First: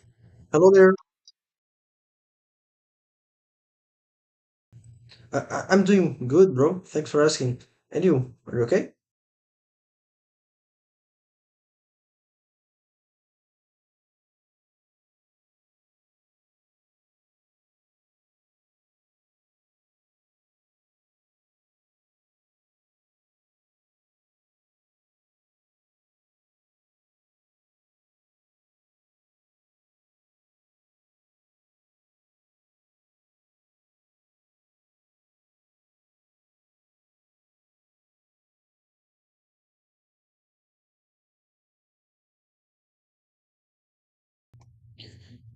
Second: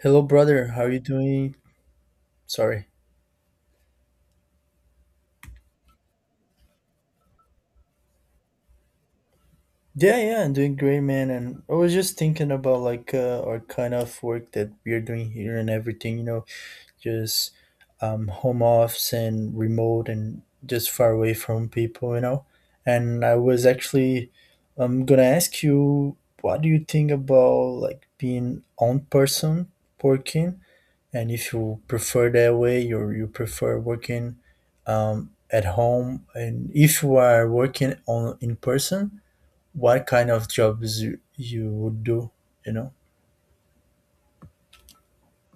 Hello, brother. Hello How are there. you doing? Sorry. I'm doing good, bro. Thanks for asking. And you, are you okay? Yeah, I'm doing great, man. And I was just thinking about our kind of work that we are doing here and everything. You know, just Home office and remote and just far away from people. You know, and I was actually I'm gonna ask you, what do you think about like being on person working? And if you prefer that way, you prefer working at home. And if you are working on in person, what kind of jobs you would do? You know.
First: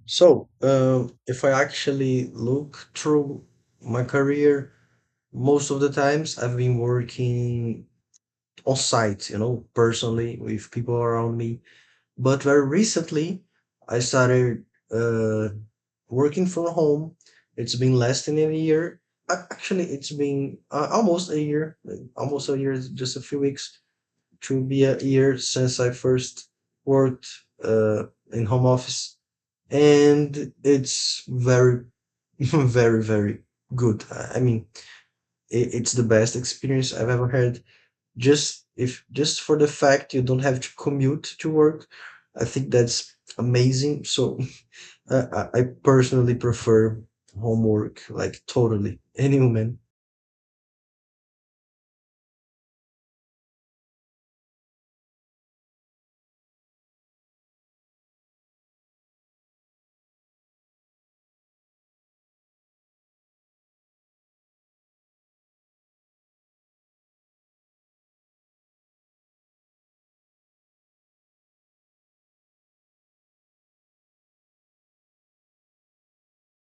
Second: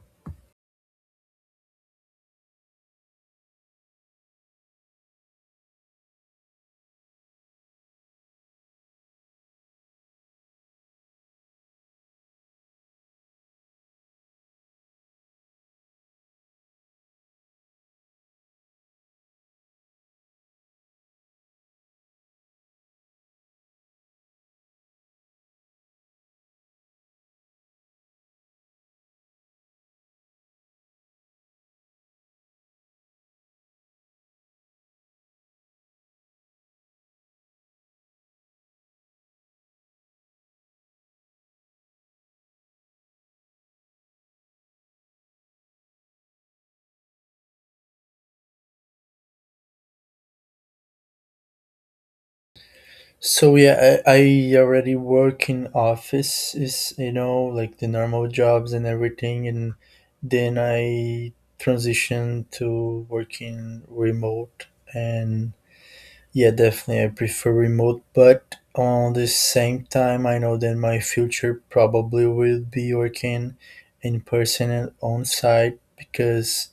If I actually look through my career, most of the times I've been working on site, you know, personally with people around me. But very recently, I started uh, working from home. It's been less than a year. Actually, it's been almost a year, like, almost a year, just a few weeks to be a year since I first worked uh, in home office, and it's very, very good. I mean, it's the best experience I've ever had. Just if just for the fact you don't have to commute to work, I think that's amazing. So uh, I personally prefer homework like totally any woman. So yeah, I already work in offices, you know, like the normal jobs and everything, and then I transitioned to working remote and yeah, definitely. I prefer remote, but on the same time, I know that my future probably will be working in person and on site because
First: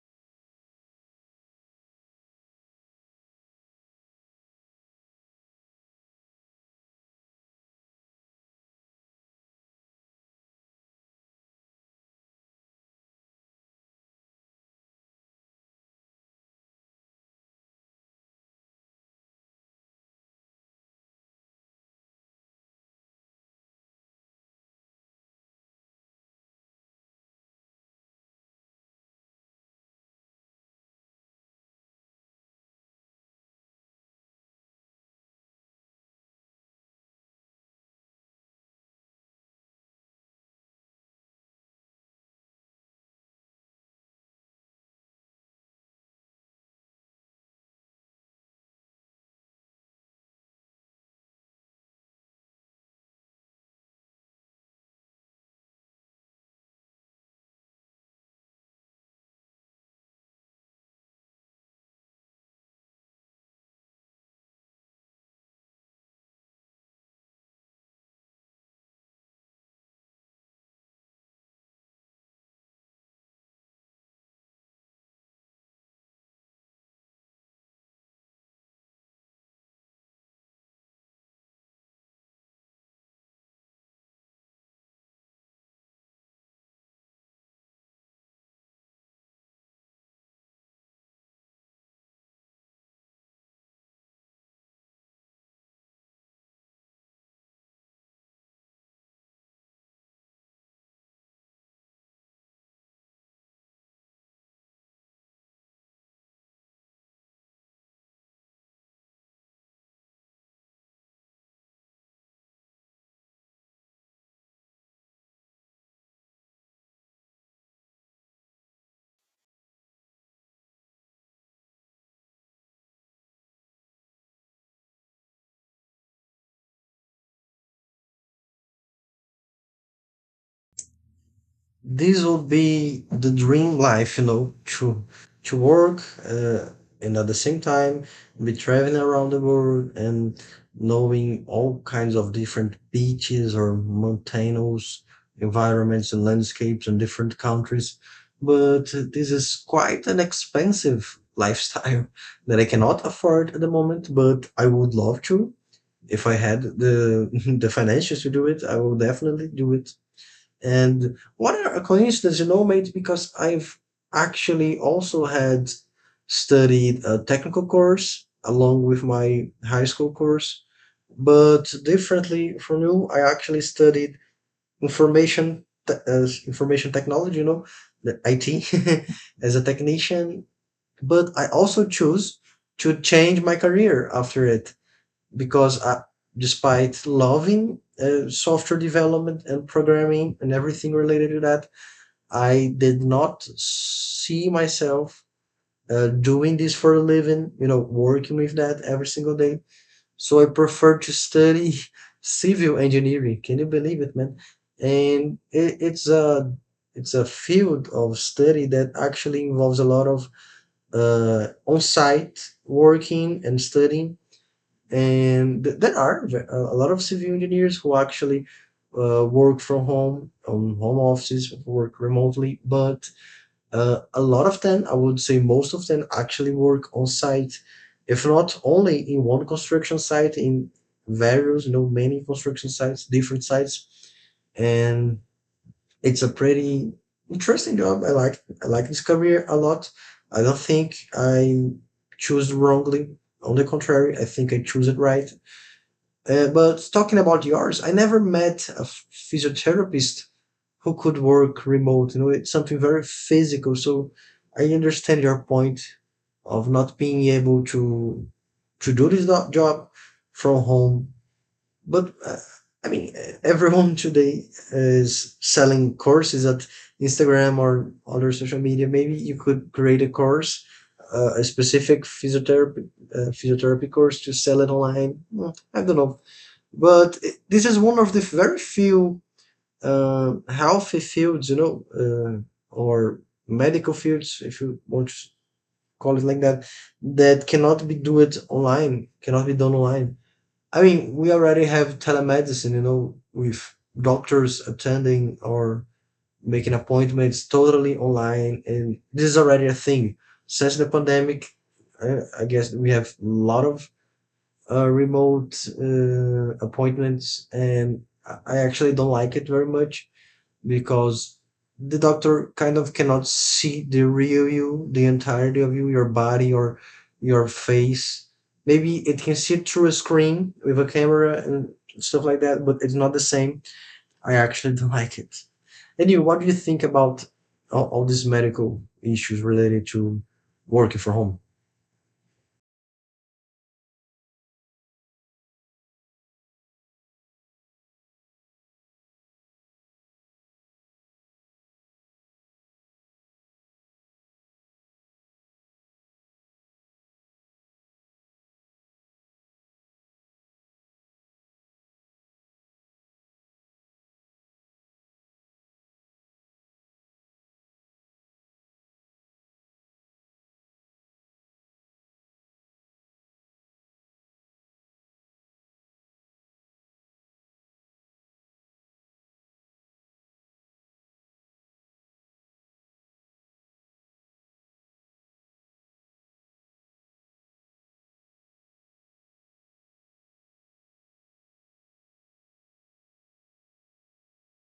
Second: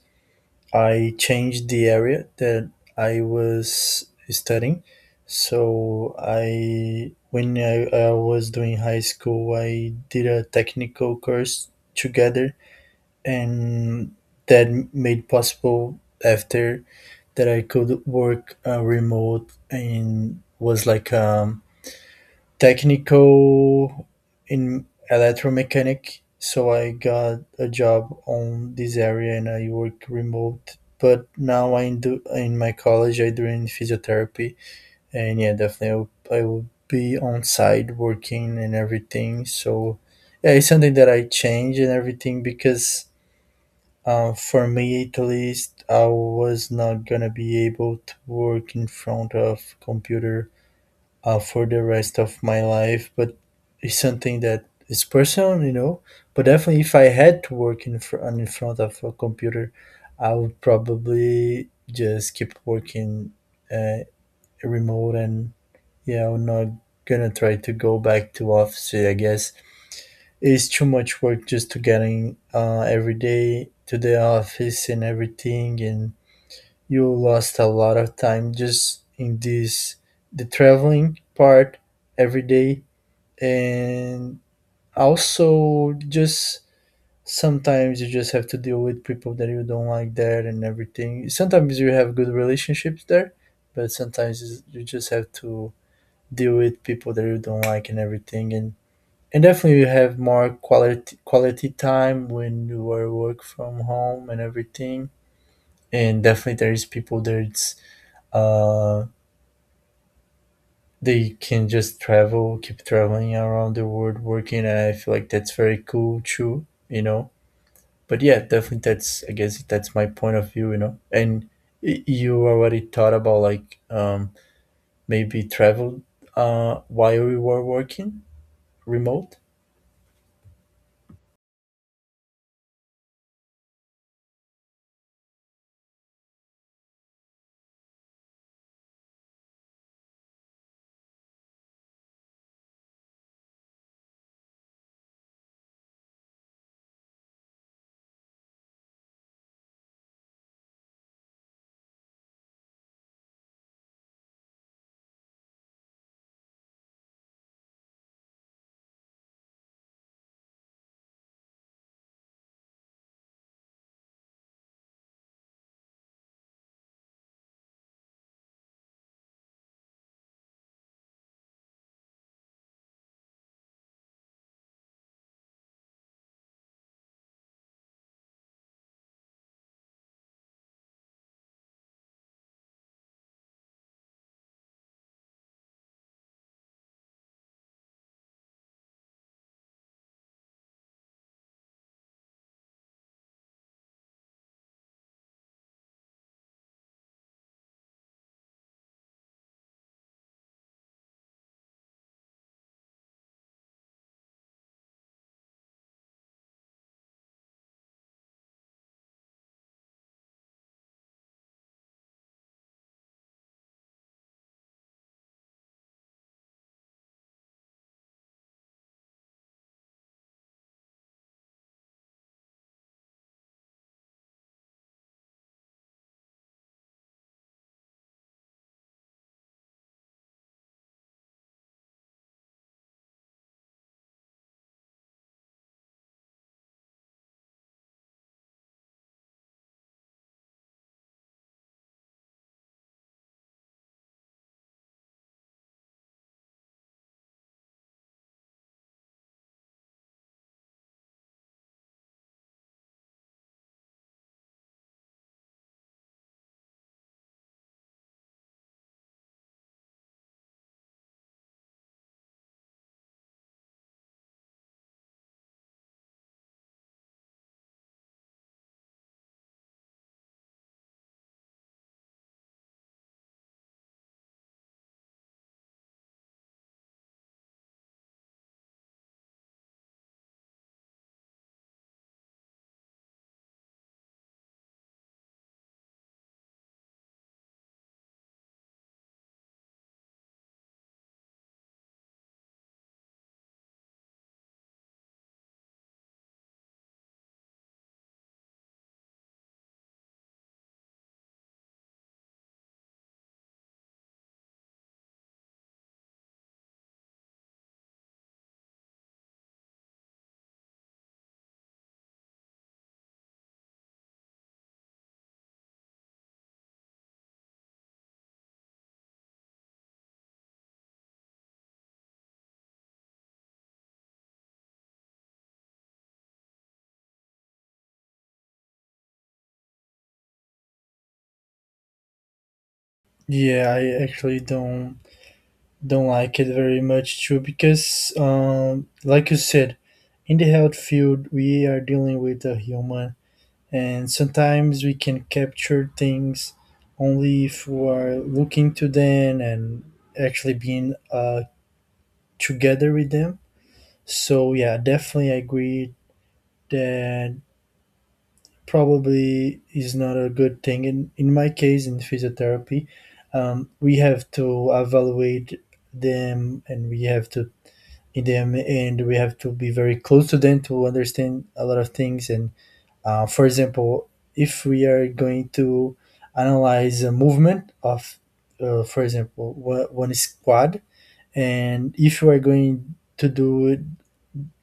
I changed the area that I was studying. So when I was doing high school, I did a technical course together, and that made possible after that I could work remote and was technical in electromechanic. So I got a job on this area and I work remote. But now I do in my college I doing physiotherapy and yeah, definitely I will be on site working and everything. So yeah, it's something that I change and everything because for me, at least, I was not gonna be able to work in front of computer for the rest of my life. But it's something that is personal, you know. But definitely, if I had to work in in front of a computer, I would probably just keep working uh, remote, and yeah, I'm not gonna try to go back to office. I guess it's too much work just to getting every day to the office and everything, and you lost a lot of time just in this the traveling part every day, and also just sometimes you just have to deal with people that you don't like there and everything. Sometimes you have good relationships there, but you just have to deal with people that you don't like and everything, and definitely you have more quality time when you are work from home and everything. And definitely there is people that's uh they can just travel, keep traveling around the world working and I feel like that's very cool too, you know. But yeah, definitely that's I guess that's my point of view, you know. And you already thought about maybe travel while we were working remote? This would be the dream life, you know, to to work uh, and at the same time be traveling around the world and knowing all kinds of different beaches or mountainous environments and landscapes in different countries. But this is quite an expensive lifestyle that I cannot afford at the moment, but I would love to. If I had the the finances to do it, I will definitely do it. And what a coincidence, you know, mate, because I've actually also had studied a technical course along with my high school course, but differently from you, I actually studied as information technology, you know, the IT as a technician, but I also choose to change my career after it because despite loving software development and programming and everything related to that, I did not see myself doing this for a living, you know, working with that every single day. So I prefer to study civil engineering. Can you believe it, man? And it's a field of study that actually involves a lot of on-site working and studying and a lot of civil engineers who actually work from home on home offices work remotely but a lot of them, I would say most of them, actually work on site, if not only in one construction site, in various, you know, many construction sites, different sites. And it's a pretty interesting job. I like this career a lot. I don't think I choose wrongly. On the contrary, I think I choose it right. But talking about yours, I never met a physiotherapist who could work remote. You know, it's something very physical. So I understand your point of not being able to do this job from home. But I mean, everyone today is selling courses at Instagram or other social media. Maybe you could create a course, a specific physiotherapy course to sell it online. I don't know. But this is one of the very few healthy fields, you know, or medical fields, if you want to call it like that, that cannot be do it online, cannot be done online. I mean, we already have telemedicine, you know, with doctors attending or making appointments totally online, and this is already a thing. Since the pandemic, I guess we have a lot of remote appointments, and actually don't like it very much because the doctor kind of cannot see the real you, the entirety of you, your body or your face. Maybe it can see it through a screen with a camera and stuff like that, but it's not the same. I actually don't like it. And you, what do you think about all these medical issues related to working from home? Yeah, I actually don't like it very much too because like you said in the health field we are dealing with a human and sometimes we can capture things only if we are looking to them and actually being together with them so yeah, definitely agree that probably is not a good thing in my case in physiotherapy. We have to evaluate them and we have to in them and we have to be very close to them to understand a lot of things and for example if we are going to analyze a movement of for example one squad and if we are going to do it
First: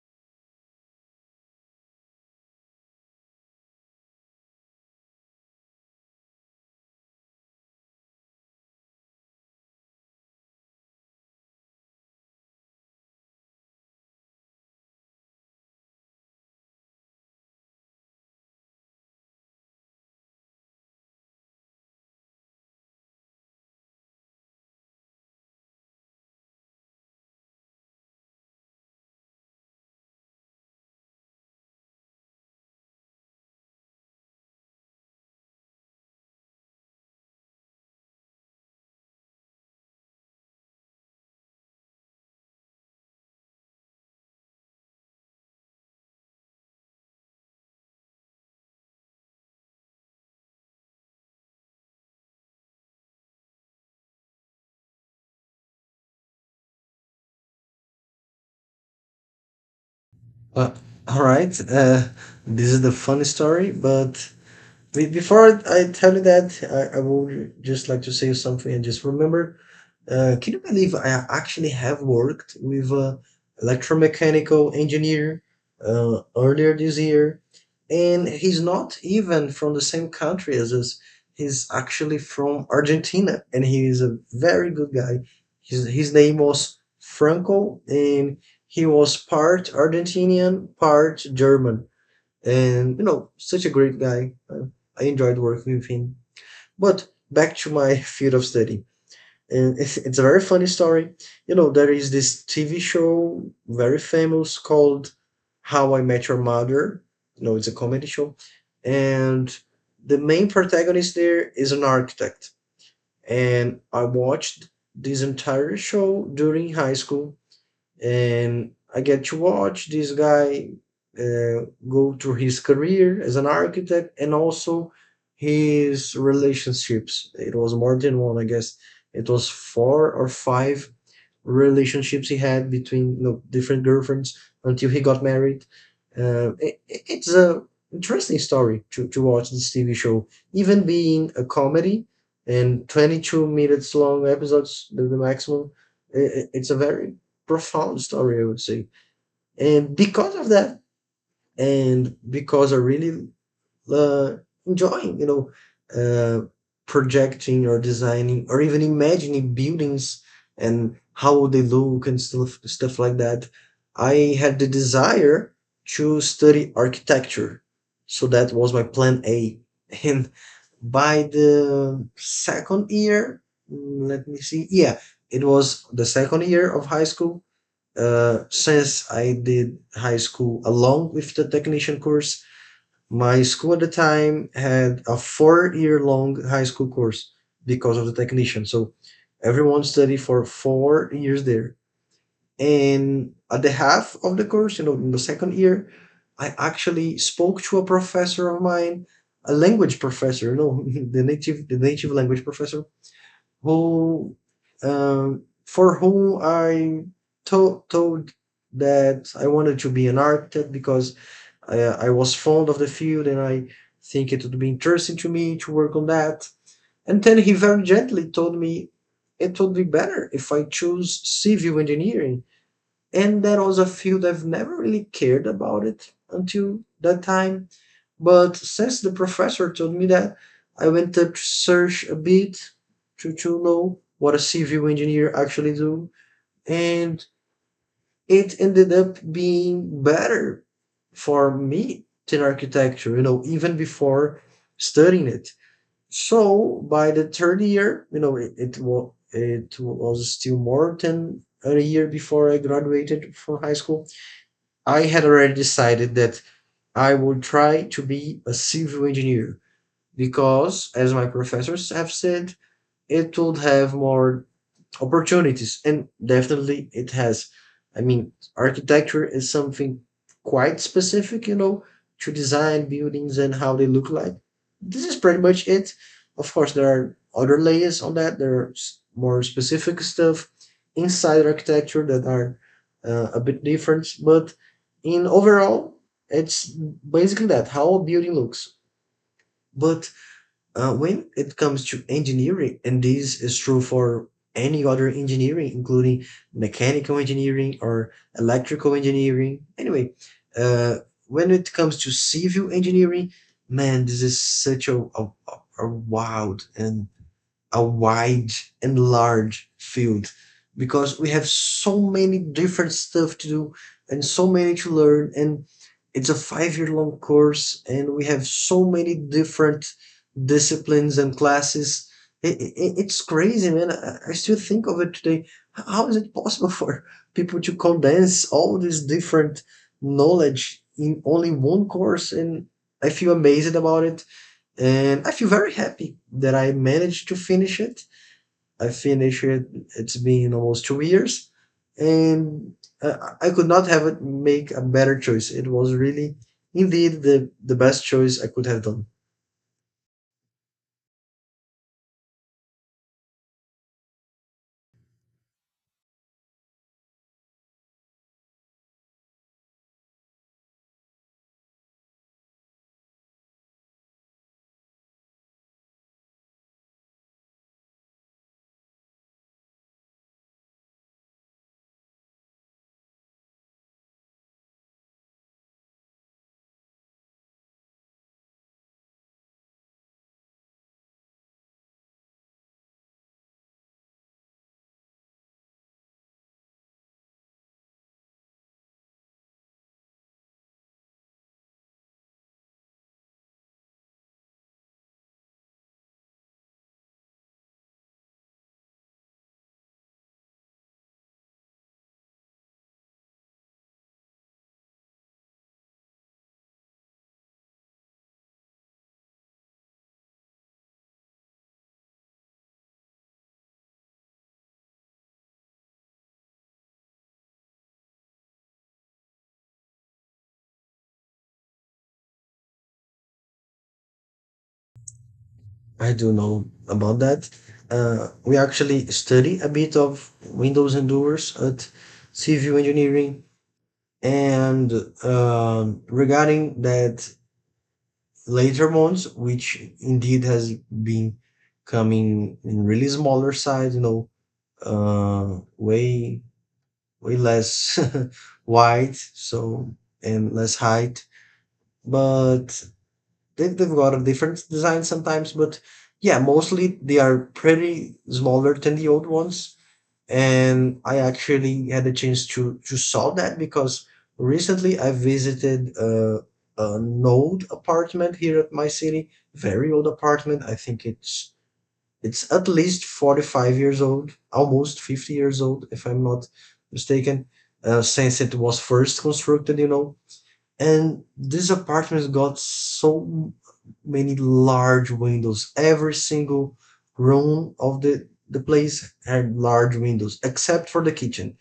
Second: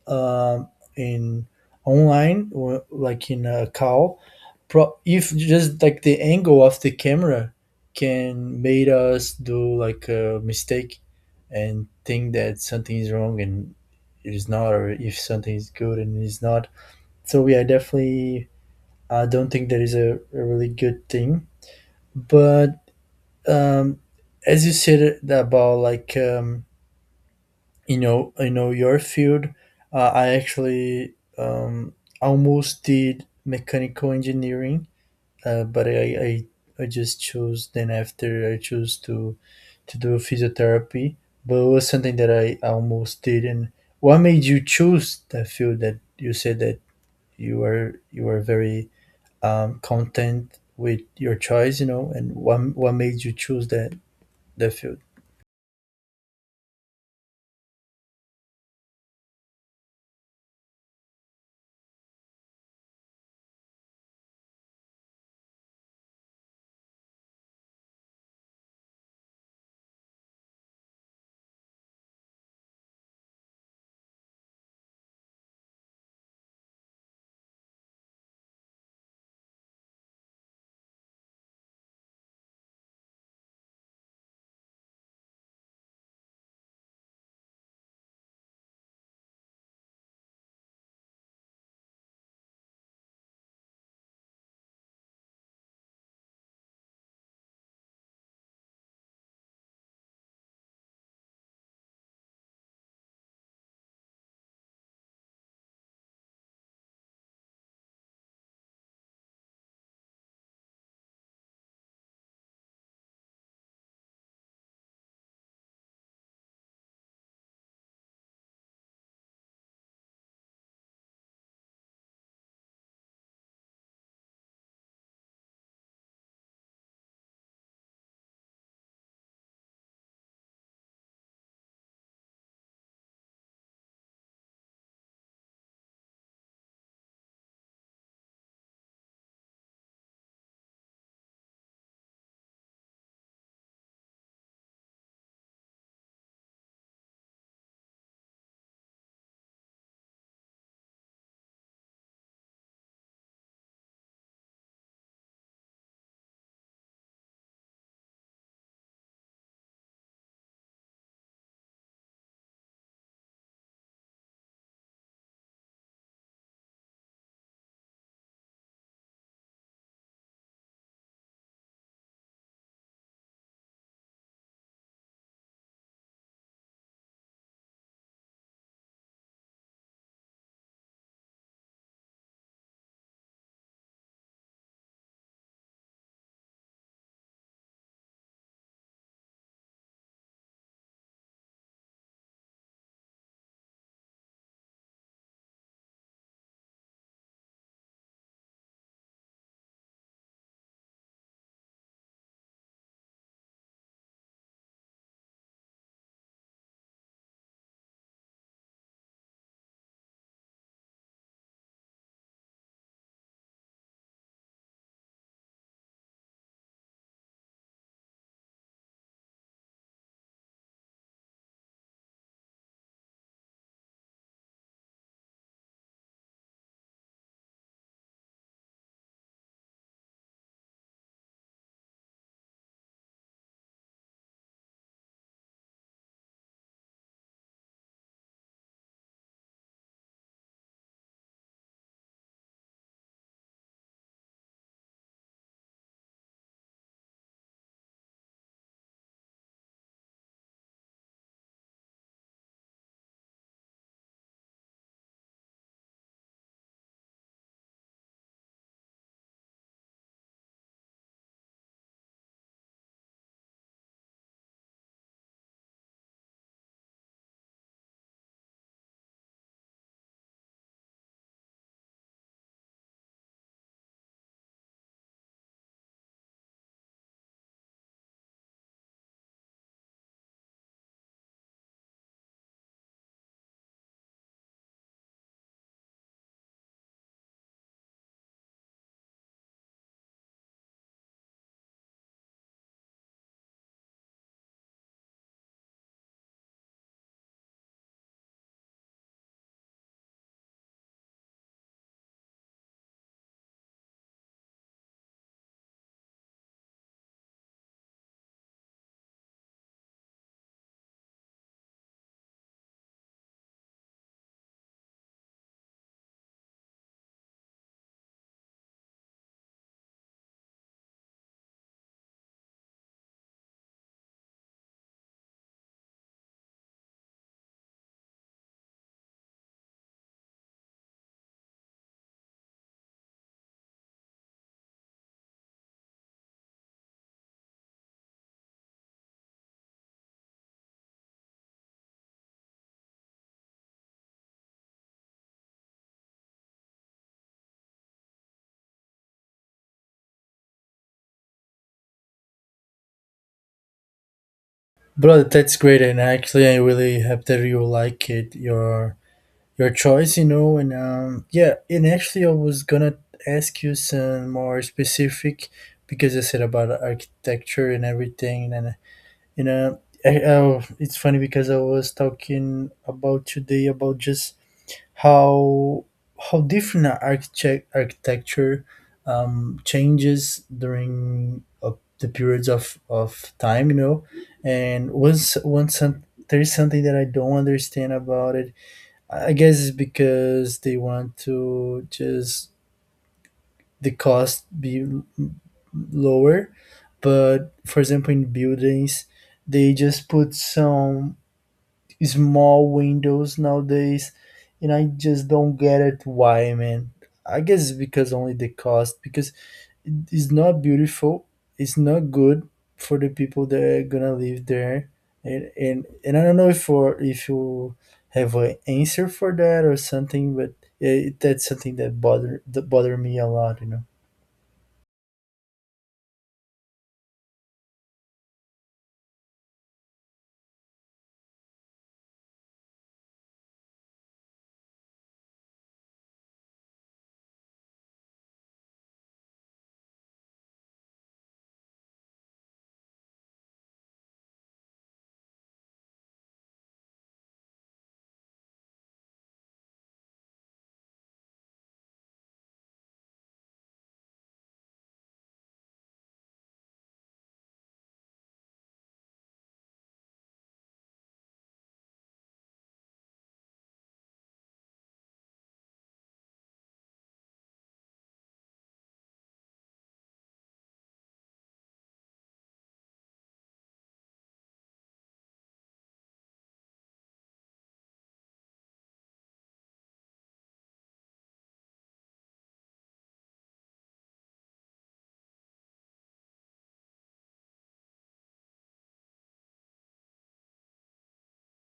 um, in online or like in a call pro if just like the angle of the camera can made us do like a mistake and think that something is wrong and it is not or if something is good and it is not. So yeah, definitely I don't think that is a really good thing but um as you said about you know, you know your field. I actually almost did mechanical engineering, but I I just chose then after I chose to do physiotherapy, but it was something that I almost did. And what made you choose that field? That you said that you were very content with your choice, you know. And what made you choose that field? Uh, all right, this is the funny story, but before I tell you that, I would just like to say something and just remember. Can you believe I actually have worked with a electromechanical engineer earlier this year, and he's not even from the same country as us. He's actually from Argentina, and he is a very good guy. His name was Franco, and he was part Argentinian, part German, and you know, such a great guy. I enjoyed working with him, but back to my field of study. And it's a very funny story. You know, there is this TV show very famous called How I Met Your Mother. You know, it's a comedy show. And the main protagonist there is an architect, and I watched this entire show during high school, and I get to watch this guy go through his career as an architect and also his relationships. It was more than one, I guess. It was four or five relationships he had between, you know, different girlfriends until he got married. It's a interesting story to watch this TV show, even being a comedy and 22 minutes long episodes, the maximum. I It's a very profound story, I would say. And because of that, and because I really uh, enjoying, you know, uh, projecting or designing or even imagining buildings and how would they look and stuff like that, I had the desire to study architecture. So that was my plan A. And by the second year, let me see, yeah, it was the second year of high school, since I did high school along with the technician course, my school at the time had a 4 year long high school course because of the technician. So everyone studied for 4 years there. And at the half of the course, you know, in the second year, I actually spoke to a professor of mine, a language professor, you know, the native language professor who for whom I told that I wanted to be an architect because I was fond of the field and I think it would be interesting to me to work on that. And then he very gently told me it would be better if I choose civil engineering, and that was a field I've never really cared about it until that time. But since the professor told me that, I went up to search a bit to know what a civil engineer actually do, and it ended up being better for me than architecture. You know, even before studying it. So by the third year, you know, it was still more than a year before I graduated from high school. I had already decided that I would try to be a civil engineer because, as my professors have said, it would have more opportunities, and definitely it has. I mean, architecture is something quite specific, you know, to design buildings and how they look like. This is pretty much it. Of course, there are other layers on that. There are more specific stuff inside architecture that are a bit different, but in overall, it's basically that, how a building looks. But when it comes to engineering, and this is true for any other engineering, including mechanical engineering or electrical engineering, anyway, uh, when it comes to civil engineering, man, this is such a wild and a wide and large field, because we have so many different stuff to do and so many to learn, and it's a 5 year long course and we have so many different disciplines and classes. It's crazy, man. I still think of it today, how is it possible for people to condense all this different knowledge in only one course, and I feel amazed about it. And I feel very happy that I managed to finish it. I finished it. It's been almost 2 years, and I could not have it make a better choice. It was really, indeed, the best choice I could have done. Brother, that's great, and actually, I really hope that you like it. Your choice, you know, and yeah, and actually, I was gonna ask you some more specific because I said about architecture and everything, and you know, it's funny because I was talking about today about just how how different architecture changes during the periods of time, you know, and there is something that I don't understand about it. I guess it's because they want to just the cost be lower. But for example, in buildings, they just put some small windows nowadays, and I just don't get it why, man. I guess it's because only the cost. Because it's not beautiful. It's not good for the people that are gonna live there. And I don't know if for if you have an answer for that or something, but that's something that bother me a lot. You know. I do know about that. We actually study a bit of Windows Endures at Civil Engineering, and um, regarding that later ones, which indeed has been coming in really smaller size, you know, way way less wide, so and less height. But they've got a different design sometimes, but yeah, mostly they are pretty smaller than the old ones. And I actually had a chance to solve that because recently I visited a an old apartment here at my city, very old apartment. I think it's at least 45 years old, almost 50 years old, if I'm not mistaken, since it was first constructed, you know. And these apartments got so many large windows. Every single room of the place had large windows except for the kitchen,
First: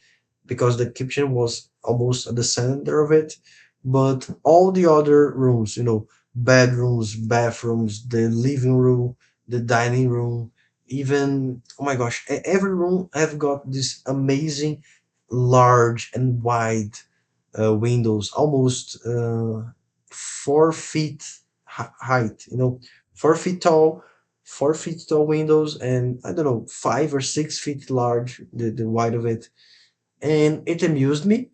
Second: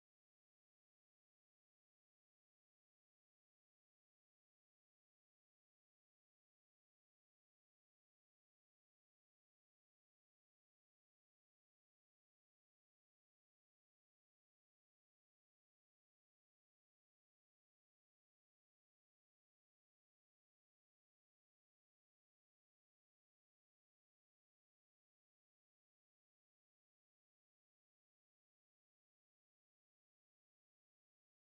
because the kitchen was almost at the center of it. But all the other rooms, you know, bedrooms, bathrooms, the living room, the dining room, even oh my gosh, every room have got this amazing, large and wide windows, almost 4 feet height. You know, 4 feet tall, 4 feet tall windows, and I don't know, 5 or 6 feet large, the wide of it and it amused me.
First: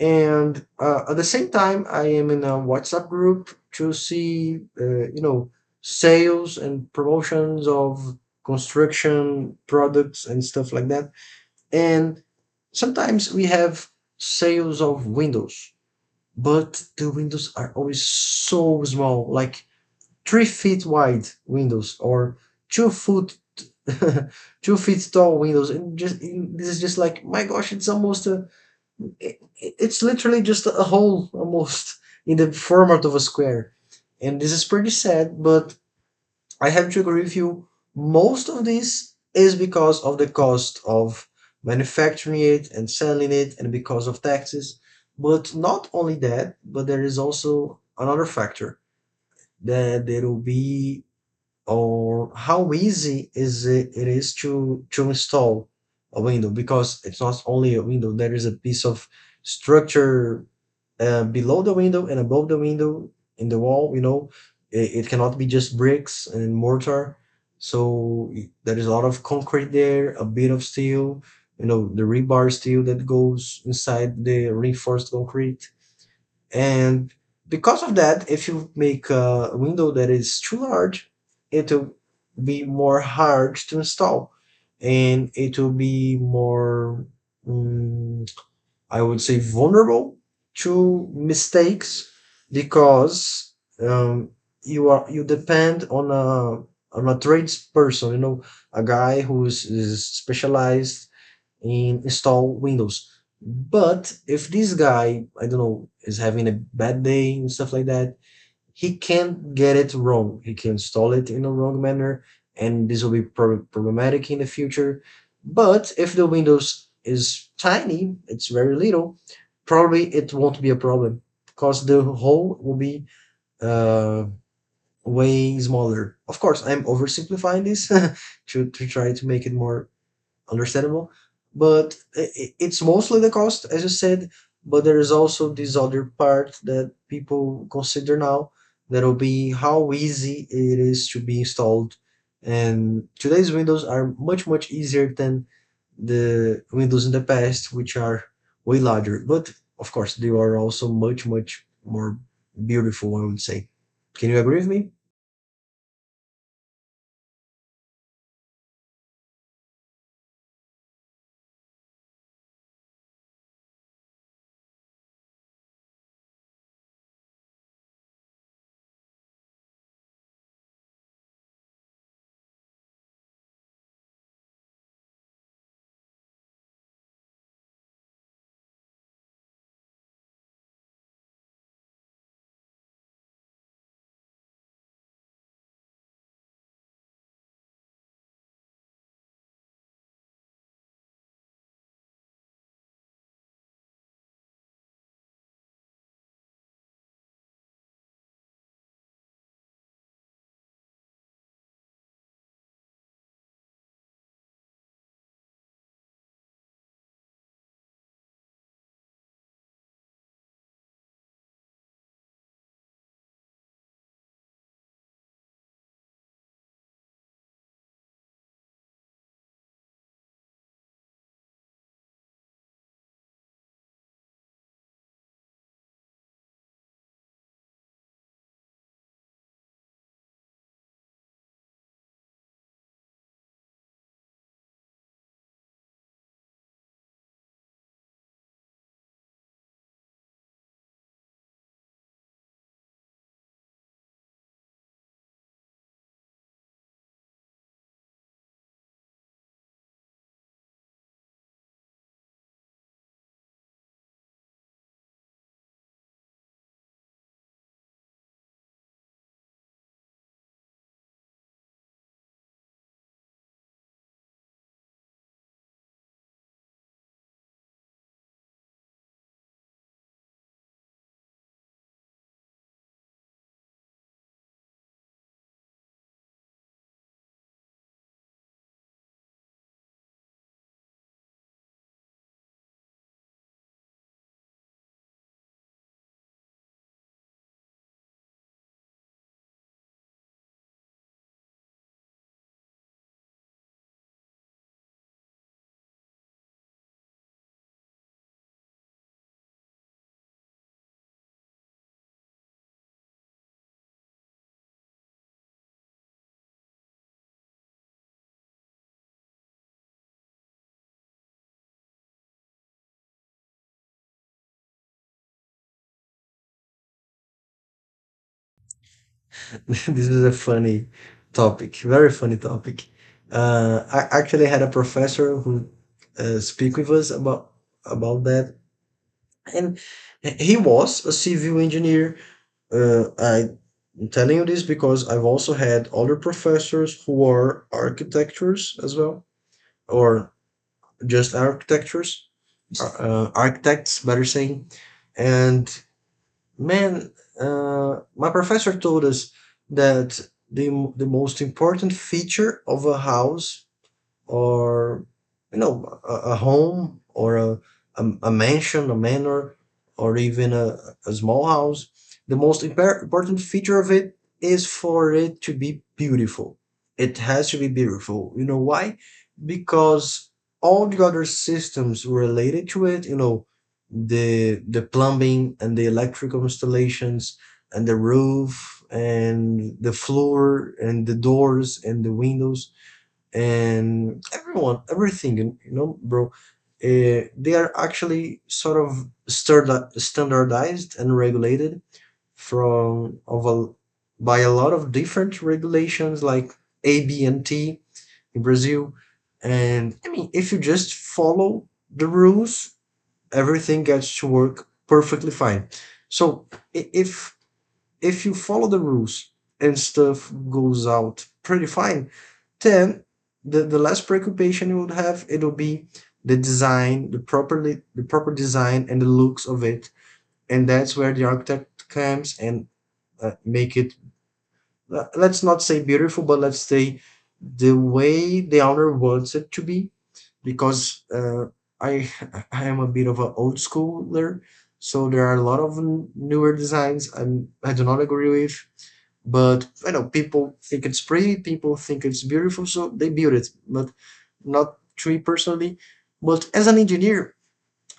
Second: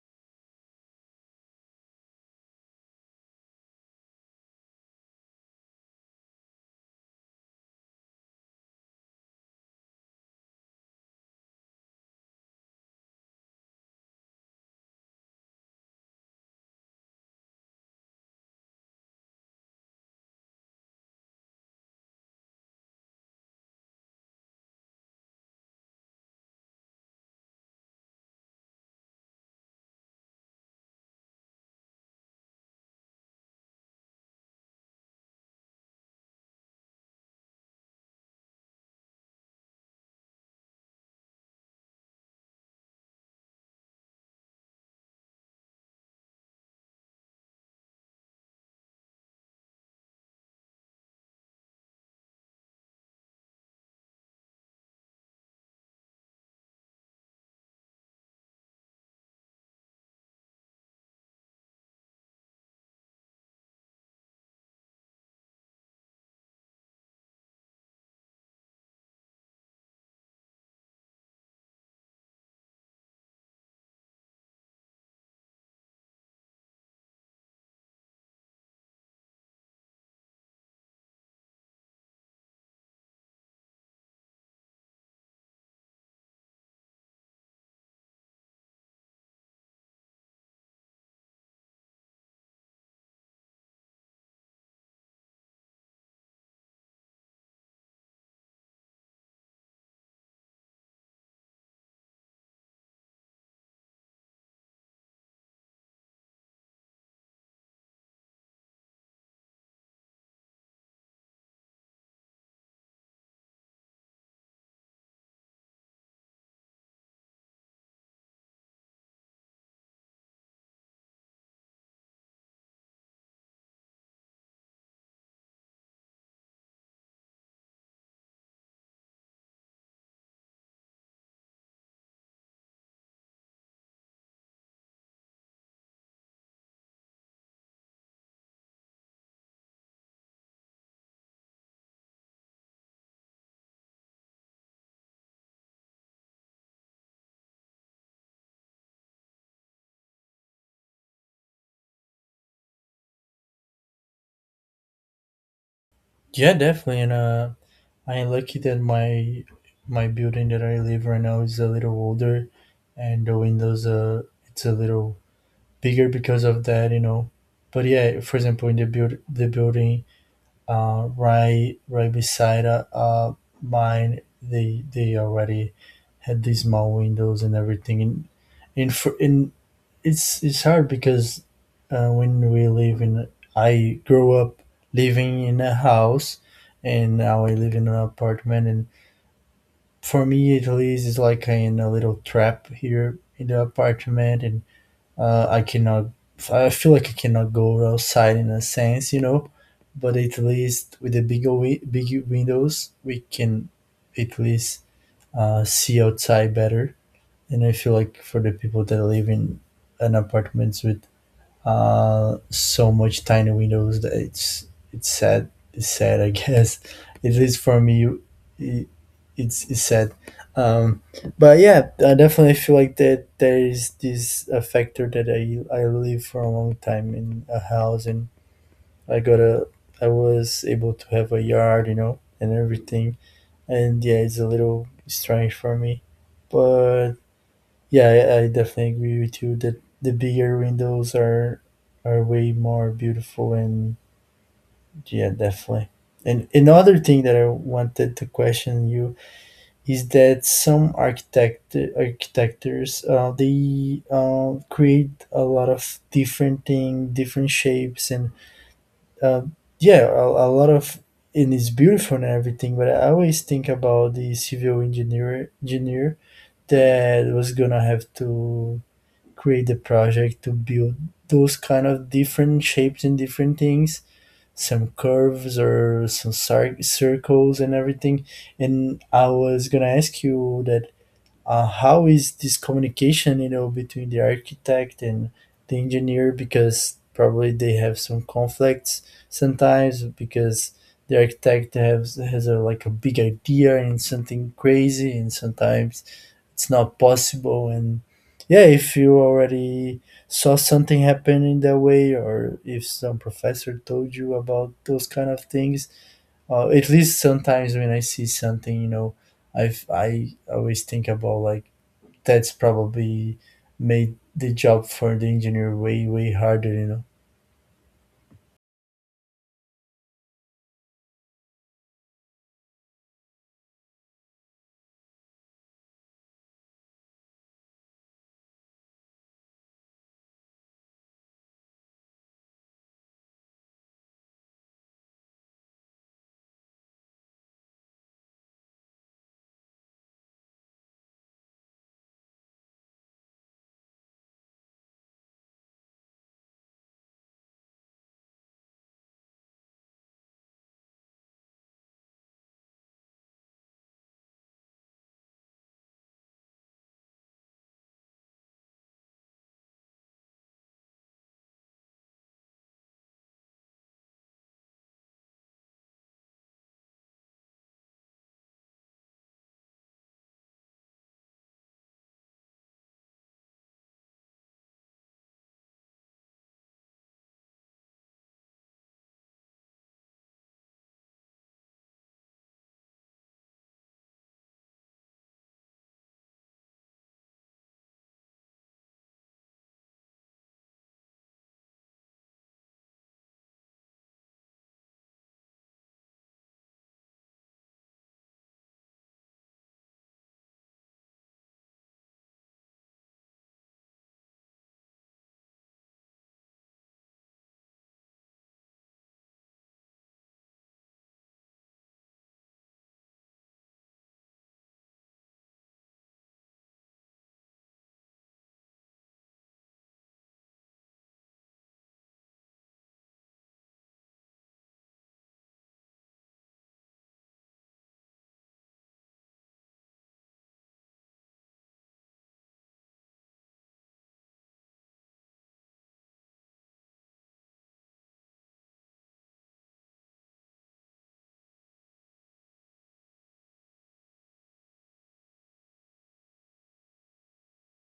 And at the same time, I am in a WhatsApp group to see, you know, sales and promotions of construction products and stuff like that. And sometimes we have sales of windows, but the windows are always so small, like 3 feet wide windows or 2 foot, 2 feet tall windows. And just this is just like, my gosh, it's almost it's literally just a hole almost in the format of a square. And this is pretty sad, but I have to agree with you. Most of this is because of the cost of manufacturing it and selling it and because of taxes. But not only that, but there is also another factor that there will be or how easy it is to install a window, because it's not only a window. There is a piece of structure below the window and above the window in the wall, you know, it cannot be just bricks and mortar. So there is a lot of concrete there, a bit of steel, you know, the rebar steel that goes inside the reinforced concrete. And because of that, if you make a window that is too large, it will be more hard to install, and it will be more mm, I would say, vulnerable to mistakes, because um, you depend on a tradesperson, you know, a guy who is specialized in install Windows. But if this guy, I don't know, is having a bad day and stuff like that, he can get it wrong. He can install it in a wrong manner, and this will be problematic in the future. But if the Windows is tiny, it's very little, probably it won't be a problem because the hole will be uh, way smaller. Of course, I'm oversimplifying this to, try to make it more understandable. But it's mostly the cost, as you said, but there is also this other part that people consider now that'll be how easy it is to be installed. And today's windows are much, much easier than the windows in the past, which are way larger. But of course, they are also much, much more beautiful, I would say. Can you agree with me? Yeah, definitely. And I'm lucky that my building that I live right now is a little older, and the windows it's a little bigger because of that. You know. But yeah, for example, in the building right beside mine, they already had these small windows and everything. And and, for, and it's hard because when we live in I grew up living in a house and now I live in an apartment and for me at least it's like I in a little trap here in the apartment and I cannot. I feel like I cannot go outside in a sense, you know. But at least with the big windows, we can at least see outside better. And I feel like for the people that live in an apartments with so much tiny windows that it's sad. It's sad, I guess. At least for me, it, it's sad. Um, but yeah, I definitely feel like that there is this a factor that I live for a long time in a house and I got a I was able to have a yard, you know, and everything. And yeah, it's a little strange for me, but yeah, I definitely agree with you that the bigger windows are way more beautiful and yeah, definitely. And another thing that I wanted to question you is that some architectures they create a lot of different thing, different shapes, and uh, a lot of and it's beautiful and everything. But I always think about the civil engineer that was gonna have to create the project to build those kind of different shapes and different things, some curves or some circles and everything. And I was gonna ask you that, how is this communication, you know, between the architect and the engineer, because probably they have some conflicts sometimes because the architect has a like a big idea and something crazy and sometimes it's not possible. And yeah, if you already saw something happening that way or if some professor told you about those kind of things. At least sometimes when I see something, you know, I always think about like that's probably made the job for the engineer way harder, you know. This is a funny topic, very funny topic. I actually had a professor who speak with us about that, and he was a civil engineer. I'm telling you this because I've also had other professors who are architectures as well, or just architectures, architects, better saying, and man, my professor told us that the most important feature of a house or, you know, a home or a mansion, a manor, or even a small house, the most important feature of it is for it to be beautiful. It has to be beautiful. You know why? Because all the other systems related to it, you know, the plumbing and the electrical installations and the roof and the floor and the doors and the windows and everyone, everything, you know, bro, they are actually sort of standardized and regulated from of a, by a lot of different regulations like A, B, and T in Brazil. And I mean, if you just follow the rules, everything gets to work perfectly fine. So i- if if you follow the rules and stuff goes out pretty fine, then the less preoccupation you would have it'll be the design, the proper design and the looks of it, and that's where the architect comes and make it. Let's not say beautiful, but let's say the way the owner wants it to be, because I I am a bit of an old schooler, so there are a lot of newer designs I do not agree with, but you know, people think it's pretty, people think it's beautiful, so they build it. But not to me personally. But as an engineer,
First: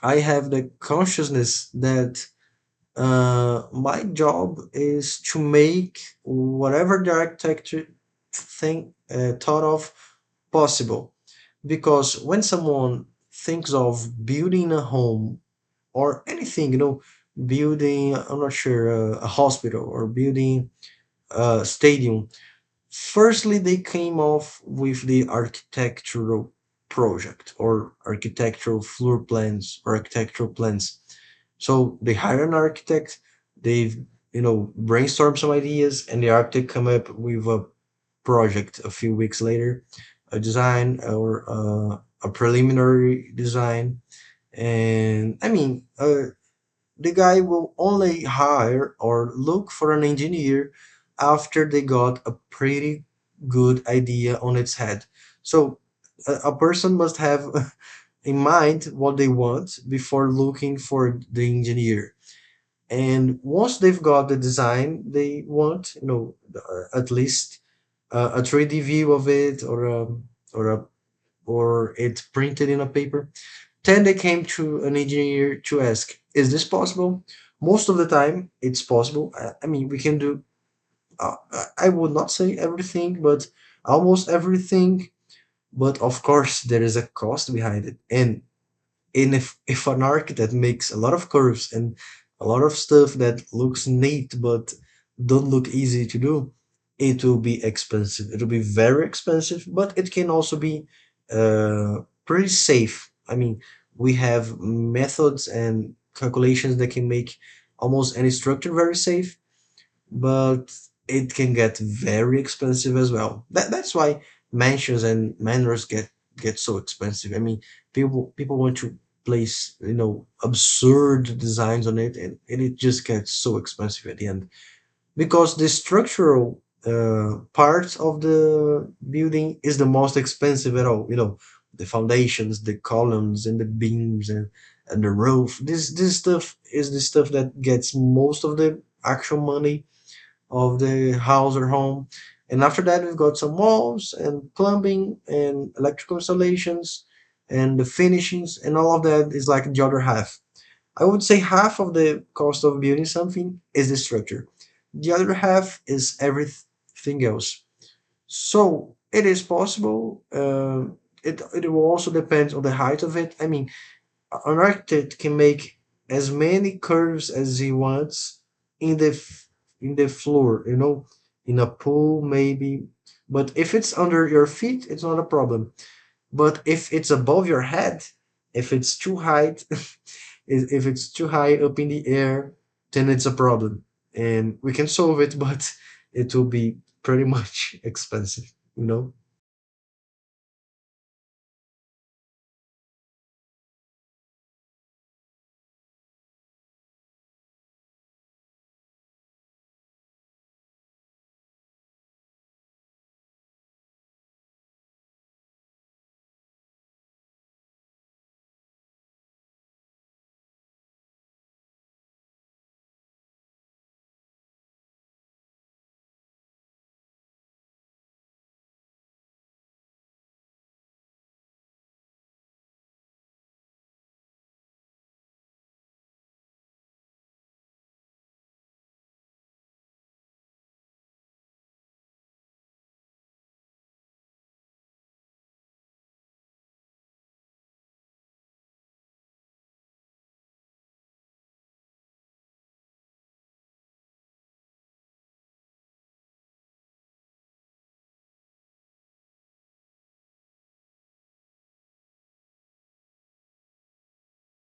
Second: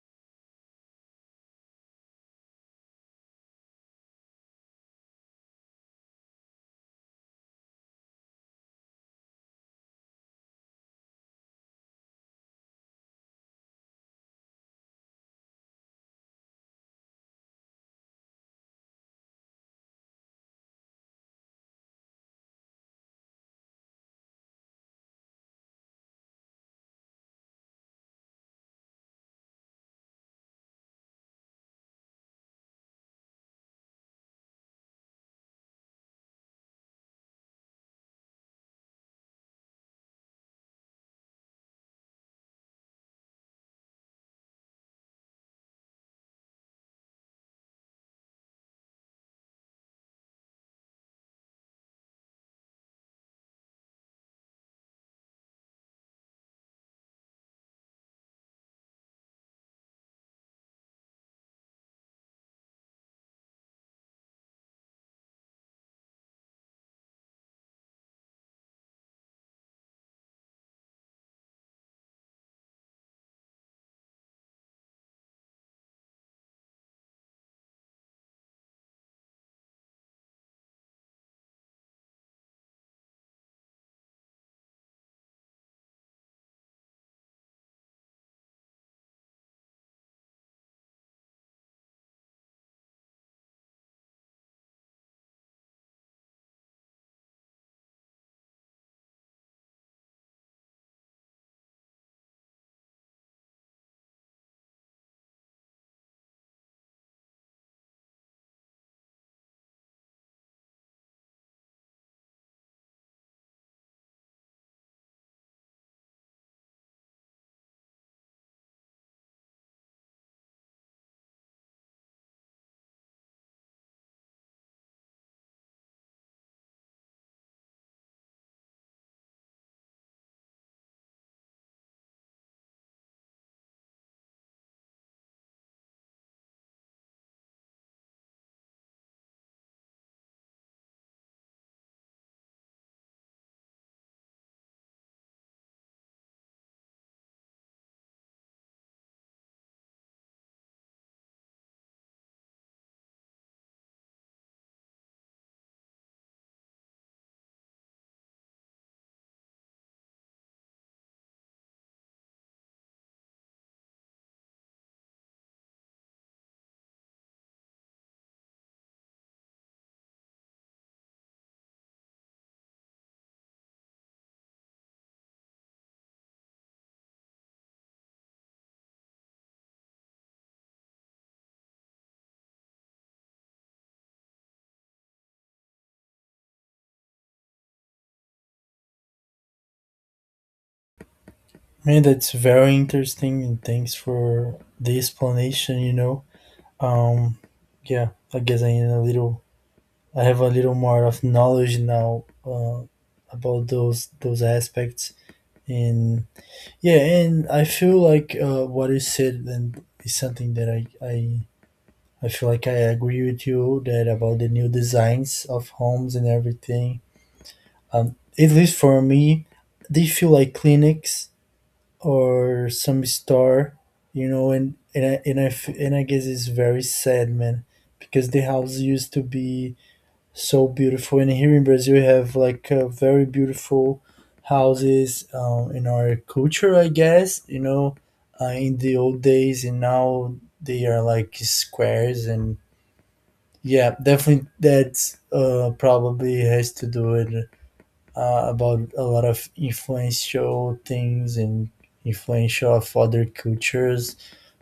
I have the consciousness that my job is to make whatever the architecture thing thought of possible. Because when someone thinks of building a home or anything, you know, building, I'm not sure, a hospital or building a stadium, firstly they came off with the architectural project or architectural floor plans or architectural plans. So they hire an architect. They've, you know, brainstorm some ideas and the architect come up with a project a few weeks later, a design or a preliminary design. And I mean, the guy will only hire or look for an engineer after they got a pretty good idea on its head. So a person must have in mind what they want before looking for the engineer. And once they've got the design they want, you know, at least a 3D view of it or or a, or it printed in a paper, then they came to an engineer to ask, is this possible? Most of the time, it's possible. I mean, we can do, I would not say everything, but almost everything. But of course, there is a cost behind it. And in if an arc that makes a lot of curves and a lot of stuff that looks neat but don't look easy to do, it will be expensive. It will be very expensive, but it can also be uh, pretty safe. I mean, we have methods and calculations that can make almost any structure very safe, but it can get very expensive as well. That's why mansions and manors get so expensive. I mean, people want to place, you know, absurd designs on it, and it just gets so expensive at the end, because the structural part of the building is the most expensive at all. You know, the foundations, the columns, and the beams, and the roof. This stuff is the stuff that gets most of the actual money of the house or home. And after that, we've got some walls and plumbing and electrical installations and the finishings, and all of that is like the other half. I would say half of the cost of building something is the structure. The other half is everything else. So it is possible. It will also depend on the height of it. I mean, an architect can make as many curves as he wants in the in the floor, you know, in a pool maybe. But if it's under your feet, it's not a problem. But if it's above your head, if it's too high, if it's too high up in the air, then it's a problem. And we can solve it, but it will be pretty much expensive, you know. Man, that's very interesting and thanks for the explanation, you know. um yeah, I guess I need a little I have a little more of knowledge now about those aspects, and yeah, and I feel like what you said and is something that I feel like I agree with you that about the new designs of homes and everything. At least for me, they feel like clinics or some store, you know, and I guess it's very sad, man, because the house used to be so beautiful. And here in Brazil, we have like very beautiful houses in our culture, I guess. You know, in the old days, and now they are like squares. And yeah, definitely that probably has to do with about a lot of influential things and influential of other cultures.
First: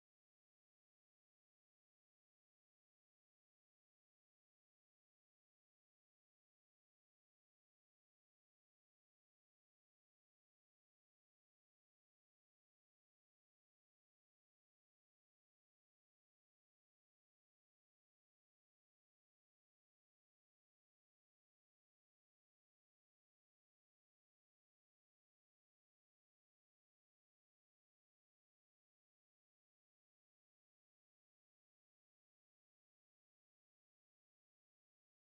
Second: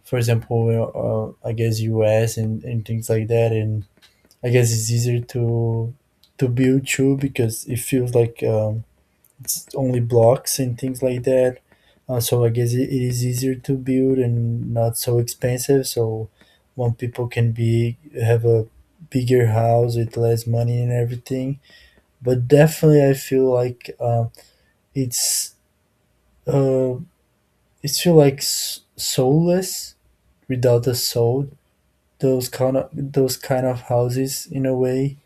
For example, I guess U.S. and things like that, and I guess it's easier to build too because it feels like it's only blocks and things like that. So I guess it is easier to build and not so expensive. So when people can be have a bigger house with less money and everything. But definitely, I feel like it's uh, it feel like soulless, without a soul. Those kind of houses in a way.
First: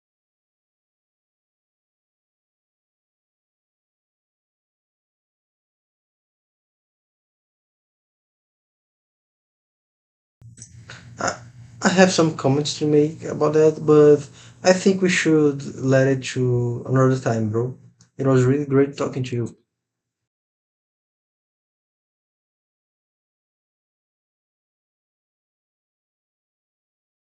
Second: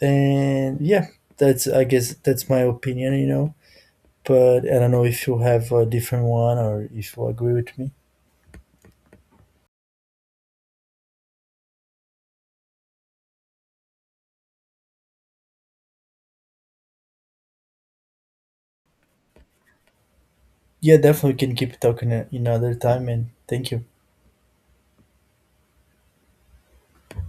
And yeah, that's I guess that's my opinion, you know, but I don't know if you have a different one or if you agree with me. I I have some comments to make about that, but I think we should let it to another time, bro. It was really great talking to you. Yeah, definitely we can keep talking another time, and thank you.